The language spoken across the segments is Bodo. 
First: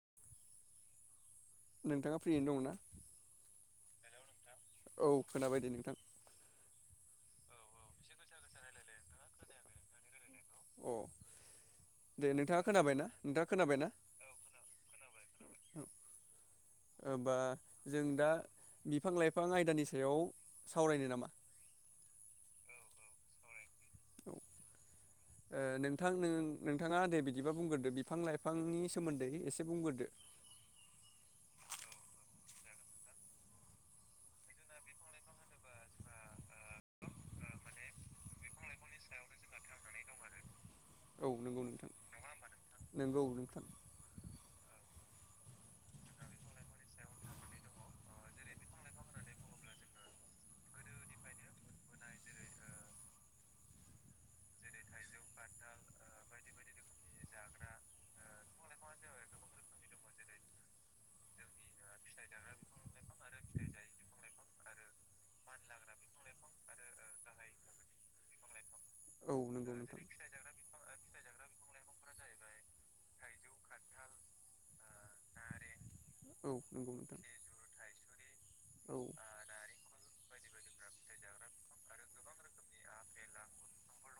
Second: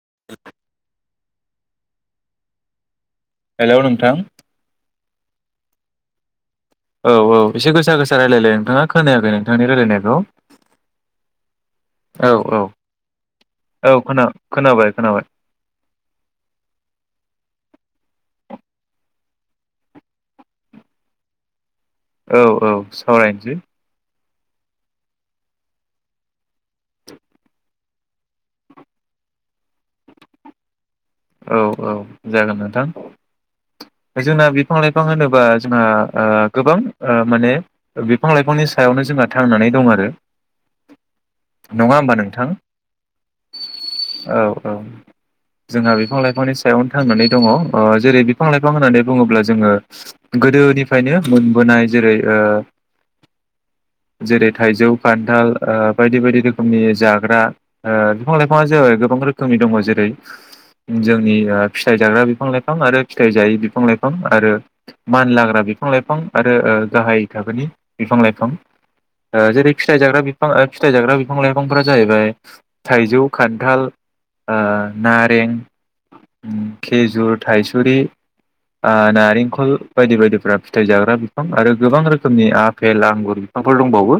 [inaudible] नोंथाङा फ्रियैनो दङ ना हेलौ नोंथां औ खोनाबाय दे नोंथां औ औ एसे गोसा गोसा रायलायलाय नोंथाङा खोनायाखै नोंथांनि रायलायनायखौ अ दे औ औ नोंथाङा खोनाबायना नोंथाङा खोनाबायना औ खोनाबाय खोनाबाय खोनाबाय औ होनबा जों दा बिफां लाइफां आयदानि सायाव सावरायनो नामा औ औ सावरायनोसै औ ओ नोंथां नोंथाङा दे बिदिबा बुंग्रोदो बिफां लाइफांनि सोमोन्दै एसे बुंग्रोदो औ औ जागोन नोंथां जोंना बिफां लाइफां होनोबा जोंहा ओ गोबां ओ माने बिफां लाइफांनि सायावनो जोंहा थांनानै दं आरो औ नंगौ नोंथां नङा होमबा नोंथां नंगौ नोंथां औ औ जोंहा बे बिफां लाइफांनि सायावनो थांनानै दङ ओ जेरै बिफां लाइफां होननानै बुङोब्ला जोङो गोदोनिफ्रायनो मोनबोनाय जेरै ओ जेरै थाइजौ खान्थाल ओ बायदि बायदि रोखोमनि जाग्रा ओ बिफां लाइफांआ जाबाय गोबां रोखोमनि दङ जेरै जोंनि फिथाइ जाग्रा बिफां लाइफां आरो फिथाइ जायै बिफां लाइफां आरो मान लाग्रा बिफां लाइफां आरो ओ गाहाय थाखोनि बिफां लाइफां औ ओ जेरै नंगौ नोंथां फिथाइ जाग्रा बिफां ओ फिथाइ जाग्रा बिफां लाइफांफोरा जाहैबाय थाइजौ खान्थाल नारें औ नंगौ नोंथां खेजुर थायसुरि ओ औ नारेंखल बायदि बायदिफ्रा फिथाइ जाग्रा बिफां आरो गोबां रोखोमनि आफेल आंगुर बिफांफोर दंबावो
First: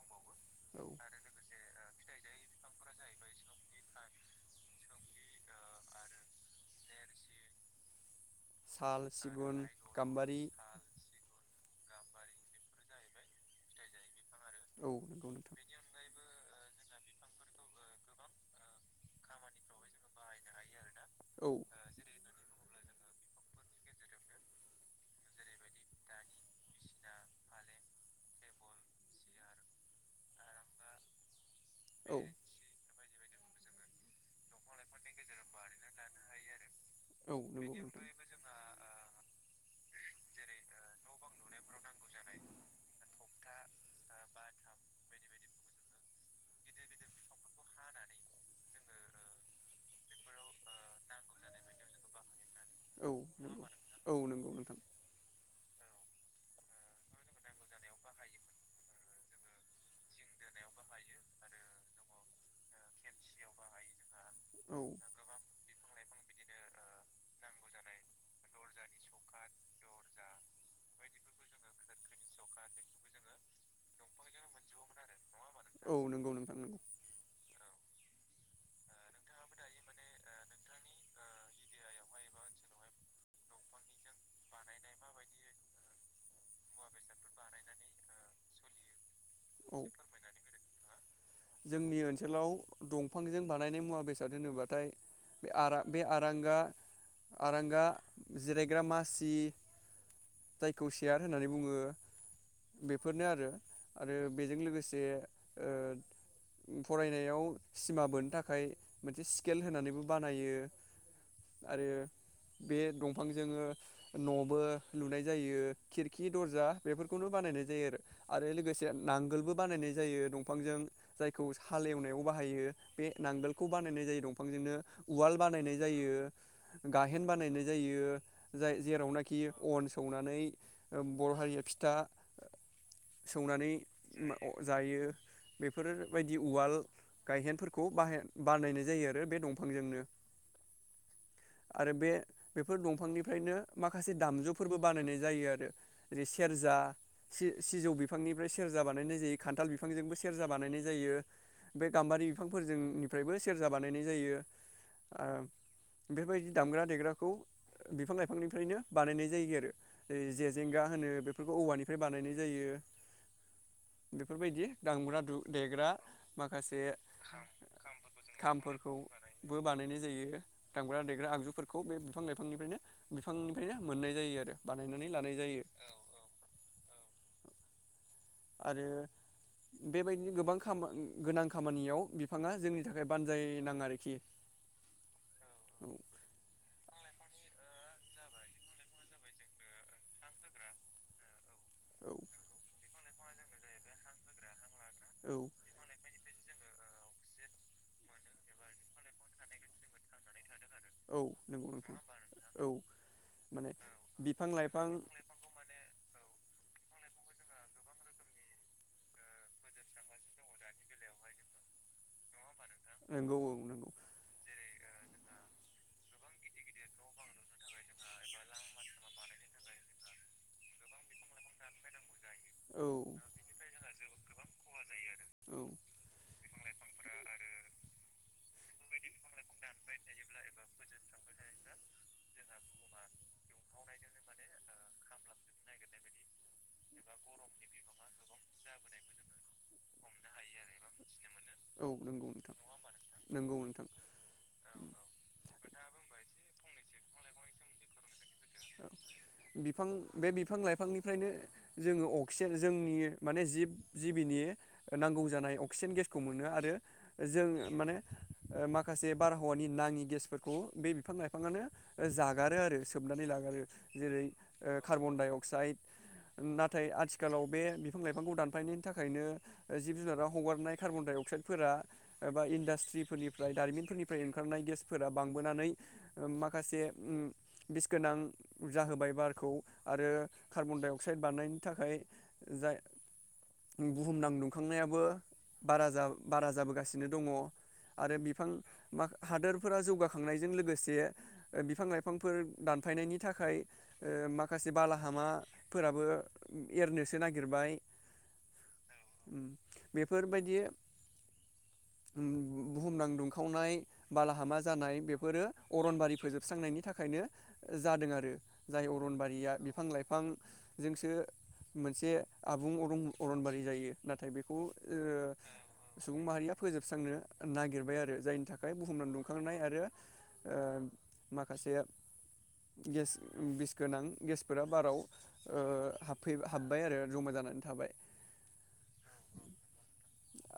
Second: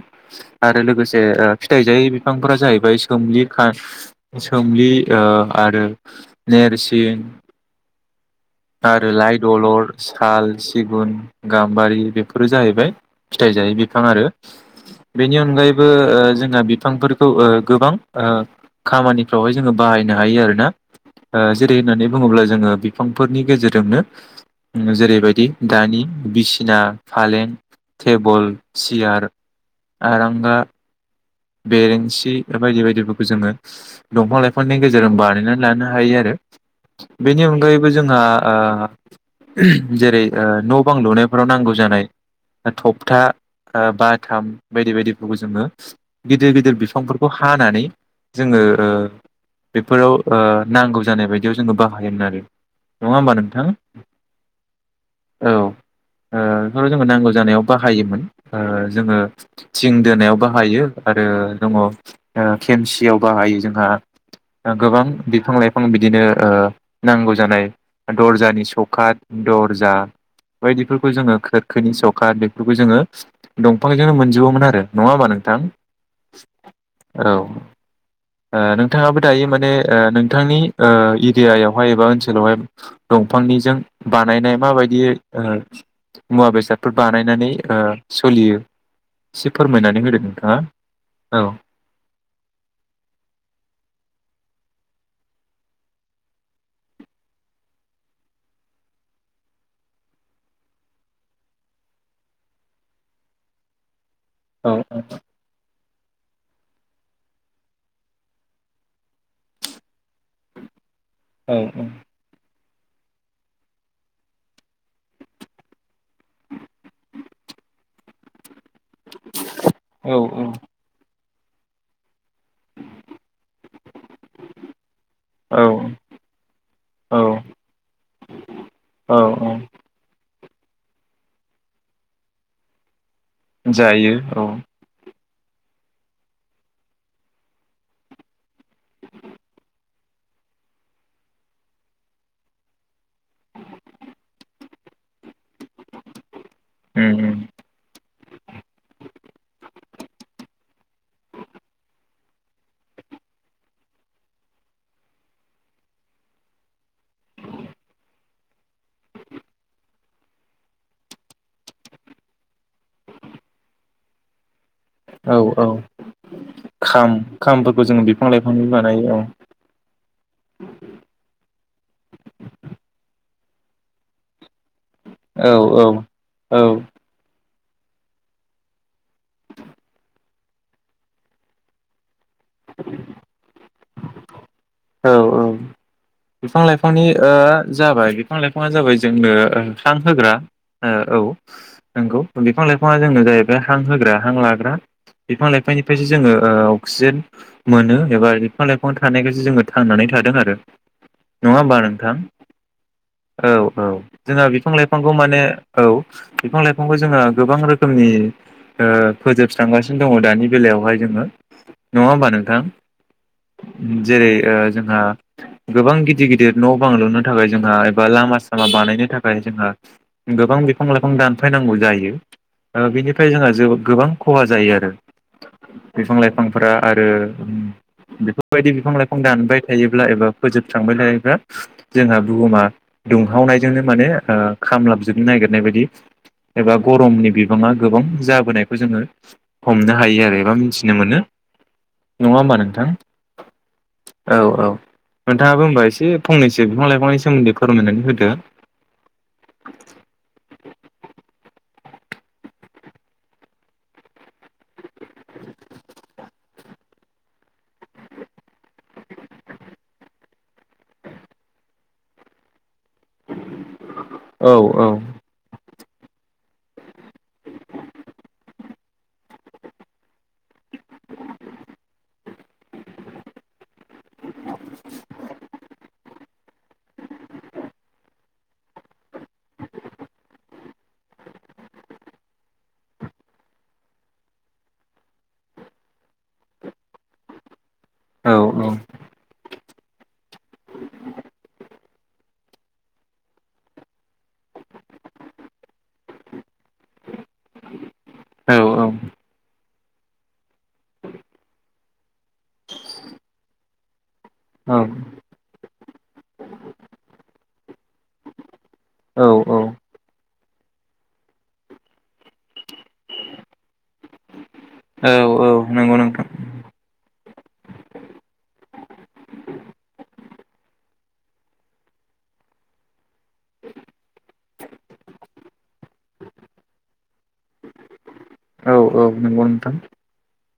आरो औ लोगोसे फिथाइजायै बिफांफोरा जाहैबाय सोम सोमलि आरो नेरसिं साल आरो लाइ सिगुन दलर गाम्बारि साल सिगुन [inaudible] गाम्बारि बेफोरो जाहैबाय फिथाइ जायि बिफां आरो औ नंगौ बेनि नोंथां अनगायैबो ओ जोंहा बिफांफोरखौ ओ गोबां ओ खामानिफ्रावहाय जोङो बाहायनो हायो आरोना ओ औ जेरै होननानै बुङोब्ला जोङो बिफांफोरनि गेजेरजोंनो उम जेरैबायदि दानि बिसिना फालें टेबोल सियार आरांगा औ बेरेंसि बायदि बायदिबो। जोङो दंफां लाइफांनि गेजेरजों बानायनानै लानो हायो आरो। औ बेनि नंगौ अनगायैबो जोंहा नोंथां ओ। [unintelligible] न' बां लुनायफोराव नांगौ जानाय थपथा बाथाम बायदि बायदिफोरखौ जोङो। गिदिर गिदिर बिफांफोरखौ हानानै जोङो ओ बेफोराव नांगौ जानाय बायदियाव जोङो बाहायोमोन आरो, औ नङा होमबा नंगौ नोंथां? औ नंगौ नोंथां औ। ओ बेफोर जो नांगौ जानायाव बाहायोमोन ओ जोङो थिं दोनायाव बाहायो। आरो दङ ओ खेमसियाव बाहायो जोंहा औ गोबां बिफां लाइफां बिदिनो ओ नांगौ जानाय दर्जानि सौख दर्जा बायदिफोरखौ जोङो खोरखोनि सौखाद बेफोरखौ जोङो दंफांजोंनो मोनजोबोमोन आरो। नङा होमबा नोंथां? औ नंगौ नोंथां नंगौ औ नोंथाङाबो दायो माने नोंथांनि ओ एरियायावहाय एबा ओनसोलावहाय। दंफांनिजों बानायनाय माबायदि मुवा बेसादफोर बानायनानै ओ सोलियो एसे औ फोरमायनानै होदों नोंथाङा। औ जोंनि ओनसोलाव दंफांजों बानायनाय मुवा बेसाद होनोब्लाथाय। [unintelligible] बे आरांगा आरांगा जिरायग्रा मासि जायखौ सेयार होननानै बुङो बेफोरनो आरो। आरो बेजों औ लोगोसे ओ फरायनायाव सिमा बोनो थाखाय मोनसे स्केल होनानैबो बानायो। औ औ आरो बे [unintelligible] बिफां जोङो न'बो लुनाय जायो। खिरखि दर्जा बेफोरखौनो बानायनाय जायो आरो। आरो [unintelligible] [unintelligible] नांगोलबो बानायनाय औ जायो दंफांजों जाय। खौ सालेवनायाव [unintelligible] बे नांगोलखौ बानायनाय जायो दांजोंनो उवाल औ बानायनाय जायो औ गाहेन बानायनाय जायो। [unintelligible] औ जेरावनाखि अन सौनानै [unintelligible] बर' हारिया फिथा सौनानै जायो औ [unintelligible] जायो। बेफोरबायदि उवाल गायहेनफोरखौ बाहाय। बानायनाय जायो आरो बे दंफांजोंनो आरो बे बेफोर दंफांनिफ्रायनो माखासे दामजुफोरबो बानायनाय जायो आरो। [unintelligible] सेरजा उम उम सि सिजौ बिफांनिफ्राय सेरजा बानायनाय जायो खान्थाल बिफांजोंबो सेरजा बानायनाय जायो [unintelligible] बे गाम्बारि बिफांफोरजोंनिफ्रायबो सेरजा बानायनाय जायो आ बेबायदि दामग्रा देग्राखौ बिफां लाइफांनिफ्रायनो बानायनाय जायो आरो जेेजेंगा होनो बेफोरखौ औवानिफ्राय बानायनाय जायो बेफोरबायदि दामग्रा दु औ औ देग्रा माखासे खाम खामफोरखौ जोङो बिफां [unintelligible] लाइफांनि बानायो खामफोरखौबो बानायनाय जायो दामग्रा देग्रा आगजुफोरखौ [unintelligible] बिफां लाइफांनिफ्रायनो बिफांनिफ्रायनो मोननाय जायो आरो बानायनानै लानाय औ जायो औ औ औ आरो बेबायदिनो गोनां खामानियाव बिफाङा जोंनि थाखाय बानजाय नाङारि बिफां [unintelligible] औ औ बिफां लाइफांनि जाबाय बिफां लाइफाङा जाबाय जोंनो हां होग्रा औ नोंगौ बिफां लाइफां बिफाङा जोंनो जाहैबाय हां होग्रा हां लाग्रा औ बिफां लाइफांनिफ्रायसो जोङो अक्सिजेन मोनो एबा बिफां लाइफां थानायखायसो जोङो थांनानै थादों आरो औ नङा नंगौ होमबा नोंथां औ औ माने औ जोंहा बिफां लाइफांखौ माने औ बिफां लाइफांखौ जोंहा गोबां रोखोमनि फोजोबस्रांगासिनो दङ दानि बेलायावहाय जोङो नङा होमबा नोंथां? नंगौ औ नंगौ जेरै जोंहा गोबां गिदिर गिदिर न' बांलुनो थाखाय जोंहा एबा लामा सामा बानायनो थाखाय जोंहा गोबां बिफां लाइफां दानफायनांगौ जायो। औ बिनिफ्राय जोंहा ज गोबां खहा जायो आरो औ बिफां लाइफां आरो बेफोरबायदि बिफां लाइफां दानबाय थायोब्ला एबा फोजोब्रांबाय थायोब्ला जोंहा बुहुमा दुंहावनाय जोंनो मे खामलाबजोबनो नागिरनाय बायदि एबा गरमनि बिबाङा गोबां जाबोनायखौ जोङो हमनो हायो आरो एबा मिथिनो मोनो औ नंगौ नङा होमबा नोंथां। नंगौ नोंथां औ औ नोंथाङाबो होनबा एसे फंनैसो बिफां लाइफांनि सोमोन्दै फोरमायनानै होदो बिफां बे बिफां लाइफां बिफांनिफ्रायनो जोङो अक्सिजेन जोंनि माने जिब जिबिनि नांगौ जानाय अक्सिजेन गेसखौ मोनो आरो जों माने माखासे बारहावानि नाङि गेसफोरखौ बे बिफां लाइफाङानो जागारो आरो सोबनानै लाङो आरो जेरै औ ओ औ कार्बन डाइ अक्साइड नाथाय आथिखालाव बे बिफां लाइफांखौ दानफायनायनि थाखायनो जिब जुनारा हगारनाय कार्बनडाइ अक्साइडफोरा एबा इन्डास्ट्रिफोरनिफ्राय दारिमिनफोरनिफ्राय ओंखारनाय गेसफोरा बांबोनानै माखासे बिस गोनां जाहोबाय बारखौ आरो कार्बनडाइ अक्साइद बारनायनि थाखाय जा बुहुमनां दुंखांनायाबो बारा बारा जाबोगासिनो दङ आरो बिफां औ हादोरफोरा जौगाखांनायजों लोगोसे बिफां लाइफांफोर दानफायनायनि थाखाय माखासे बालाहामाफोराबो एरनोसो नागिरबाय औ बेफोरबायदि बुहुमनां दुंखावनाय बालाहामा जानाय बेफोरो अरनबारि फोजोबस्रांनायनि थाखायनो जादों आरो। जाय अरनबारिया औ बिफां लाइफांजोंसो मोनसे आबुं अरं अरनबारि जायो नाथाय बेखौ औ ओ औ नंगौ सुबुं नोंथां माहारिया फोजोबस्रांनो नागिरबाय आरो जायनि थाखाय बुहुमना दुंखांनाय आरो ओ माखासे गेस बिस गोनां गेसफोरा बाराव ओ हाबफै हाबबाय आरो जमा जानानै थाबाय औ औ नंगौ नोंथां।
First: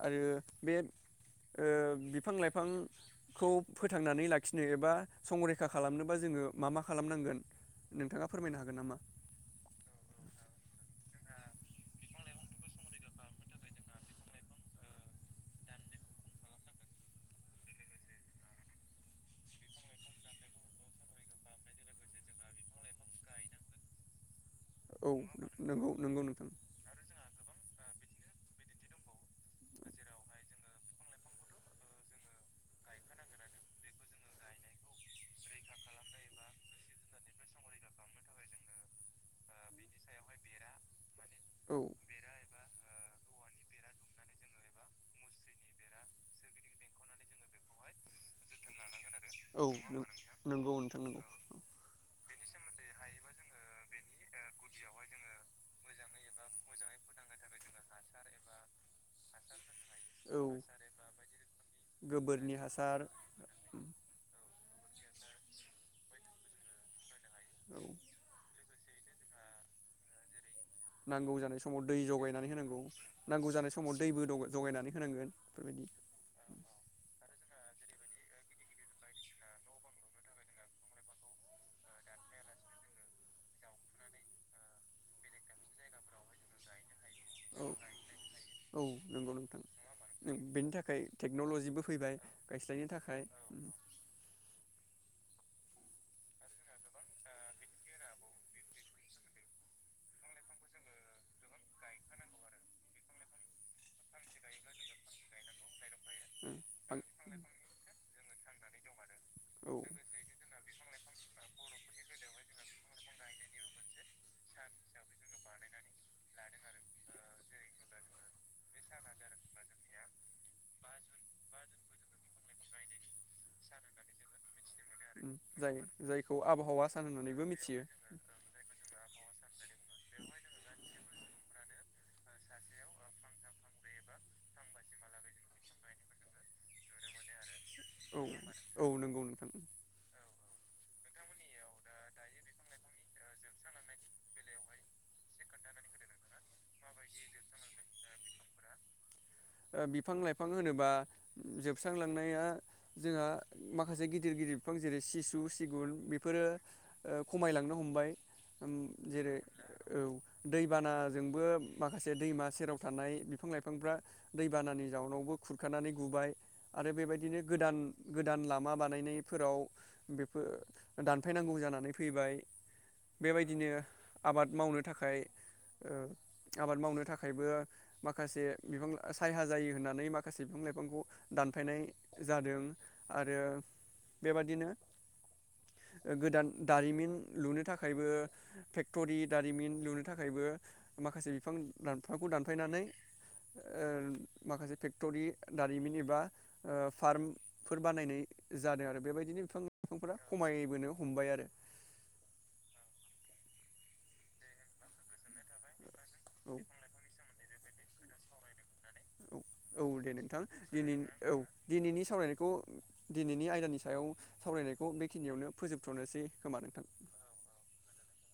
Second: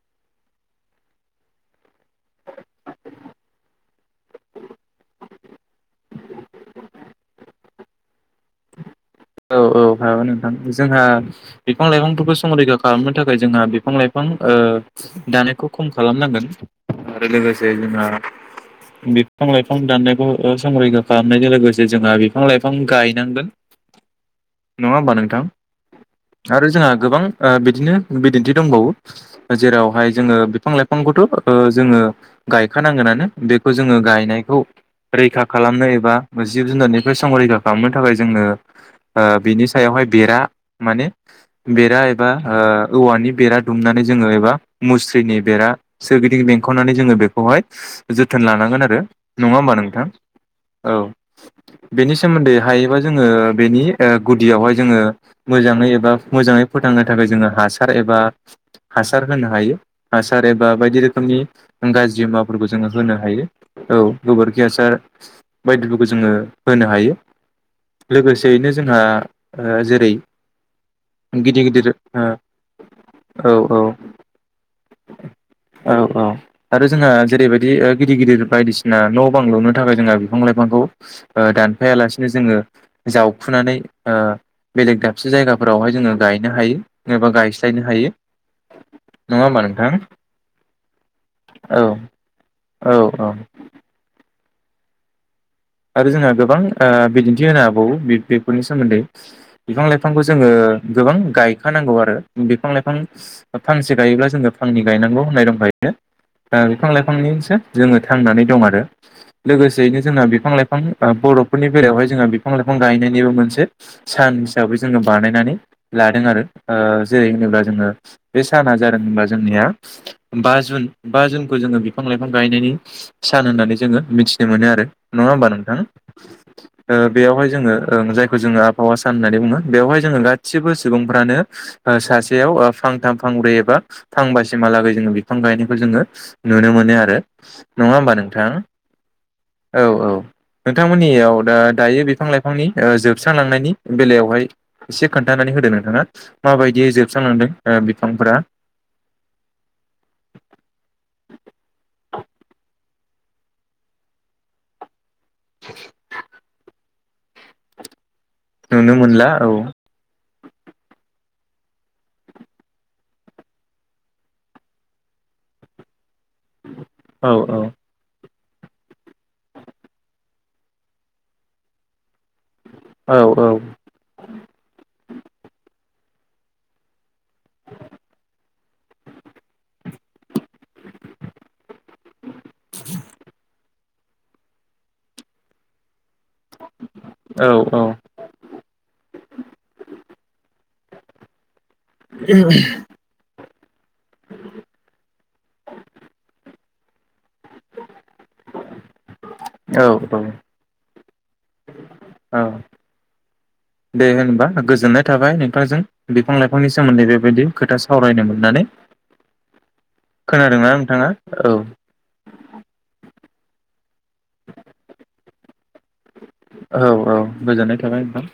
आरो बे ओ बिफां लाइफांखौ फोथांनानै लाखिनो एबा संरैखा खालामनोबा जोङो मा मा खालामनांगोन? नोंथाङा फोरमायनो हागोन नामा। औ औ हागोन नोंथां जोंहा बिफां लाइफांफोरखौ संरैखा खालामनो थाखाय जोंहा बिफां लाइफां ओ दानायखौ खम खालामनांगोन आरो लोगोसे जोंहा बिफां लाइफां दाननायखौ ओ संरैखा खालामनायजों लोगोसे जोंहा बिफां लाइफां गायनांगोन। नङा औ होमबा नोंथां नंगौ नंगौ नोंथां आरो जोंहा गोबां ओ बिदिनो बिदिन्थि दंबावो जेरावहाय जोङो बिफां लाइफांखौथ' जोङो गायखानांगोनानो बेखौ जोङो गायनायखौ रैखा खालामनो एबा जिब जुनारनिफ्राय संरैखा खालामनो थाखाय जोंनो ओ बिनि सायावहाय बेरा माने औ बेरा एबा ओ औवानि बेरा दुमनानै जोङो एबा मुस्रिनि बेरा सोरगिदिं बेंखननानै जोङो बेखौहाय जोथोन लानांगोन आरो। नङा औ होमबा नोंथां नंगौ नोंथां नंगौ औ बेनि सोमोन्दै हायोबा जोङो बेनि ओ गुदियावहाय जोङो मोजाङै एबा मोजाङै फोथांनो थाखाय जोङो हासार एबा हासार होनो हायो। औ हासार एबा बायदि रोखोमनि गाज्रि गोबोरनि मुवाफोरखौ जोङो हासार होनो हायो औ गोबोर खिहासार बायदिफोरखौ जोङो होनो हायो। औ लोगोसेयैनो जोंहा ओ जेरै नांगौ जानाय गिदिर समाव गिदिर दै जगायनानै होनांगौ नांगौ ओ जानाय औ समाव दैबो जगायनानै होनांगोन बेफोरबायदि बि गिदिर गिदिर बायदिसिना न' बांलुनो थाखाय जोंहा बिफां लाइफांखौ ओ दानफायालासिनो जोङो जाव खुनानै ओ बेलेग दाबसे जायगाफोरावहाय जोङो गायनो हायो। एबा औ गायस्लायनो हायो औ नंगौ नङा होमबा नोंथां बेनि थाखाय औ टेक्न'ल'जिबो फैबाय गायस्लायनो औ थाखाय औ आरो जोंहा गोबां ओ बिदिन्थि होनो हबावो बेफोरनि सोमोन्दै बिफां लाइफांखौ जोङो गोबां गायखानांगौ आरो बिफां लाइफां फांसे गायोब्ला जोङो फांनै गायनांगौ होननाय दंखायो। ओ बिफां लाइफांनिसो जोङो थांनानै दं आरो। औ लोगोसेयैनो जोंना बे बिफां बर'फोरनि बेलायावहाय जोङो बिफां लाइफां गायनायनिबो मोनसे सान हिसाबै जोङो बानायनानै लादों आरो ओ जेरै होनोब्ला जोंना बे साना जादों होनबा जोंनिया बा जुन बा जुनखौ जोङो बिफां लाइफां गायनायनि सान होननानै जोङो मिथिनो मोनो आरो। नङा उम, होमबा जाय नोंथां जायखौ आबहावा ओ सान होननानैबो बेयावहाय जोङो मिथियो जायखौ जोङो आबहावा सान होननानै बुङो बेयावहाय जोङो गासिबो सुबुंफ्रानो सासेयाव फांथाम फांब्रै एबा फांबासिमहालागै जोङो बिफां गायनायखौ जोङो नुनो मोनो आरो। नङा होमबा औ नोंथां औ नंगौ नोंथां। औ औ नोंथांमोननियाव दा दायो बिफां लाइफांनि जोबस्रांलांनायनि बेलायावहाय एसे खोन्थानानै होदों नोंथाङा माबायदियै जोबस्रांलांदों बिफांफोरा बिफां लाइफां होनोबा जोबस्रांलांनाया जोंहा माखासे गिदिर गिदिर बिफां जेरै सिसु सिगुन बेफोरो ओ खमायलांनो हमबाय। उम नुनो मोनला जेरै औ दैबानाजोंबो माखासे दैमा सेराव थानाय बिफां लाइफांफ्रा दैबानानि जाउनावबो खुरखानानै गुबाय। आरो औ बेबायदिनो औ गोदान गोद गोदान लामा बानायनायफोराव बेफोर दानफायनांगौ जानानै फैबाय। औ बेबायदिनो आबाद मावनो थाखाय। ओ आबाद मावनो थाखाय। थाखायबो माखासे बिफां सायहा जायो होननानै माखासे बिफां लाइफांखौ दानफायनाय जादों आरो। बेबादिनो ओ गोदान दारिमिन लुनो थाखायबो फेक्टरि दारिमिन लुनो थाखायबो माखासे बिफां लाइफांखौ दानफायनानै। ओ माखासे फेक्टरि दारिमिन एबा ओ फार्मफोर बानायनाय जादों आरो बेबायदिनो बिफां औ लाइफांफोरा खमायबोनो हमबाय आरो। ओ दे होनबा गोजोननाय थाबाय नोंथांजों। बिफां औ लाफांनि सोमोन्दै बेबायदि खोथा सा सावरायनो मोननानै। औ औ दे नोंथां खोनादोंना दिनै नोंथाङा औ दिनैनि सावरायनायखौ दिनैनि आयदानि सायाव। सावरायनायखौ बेखिनियावनो फोजोबथ'नोसै खोमा नोंथां। औ औ गोजोननाय थाबाय नोंथां।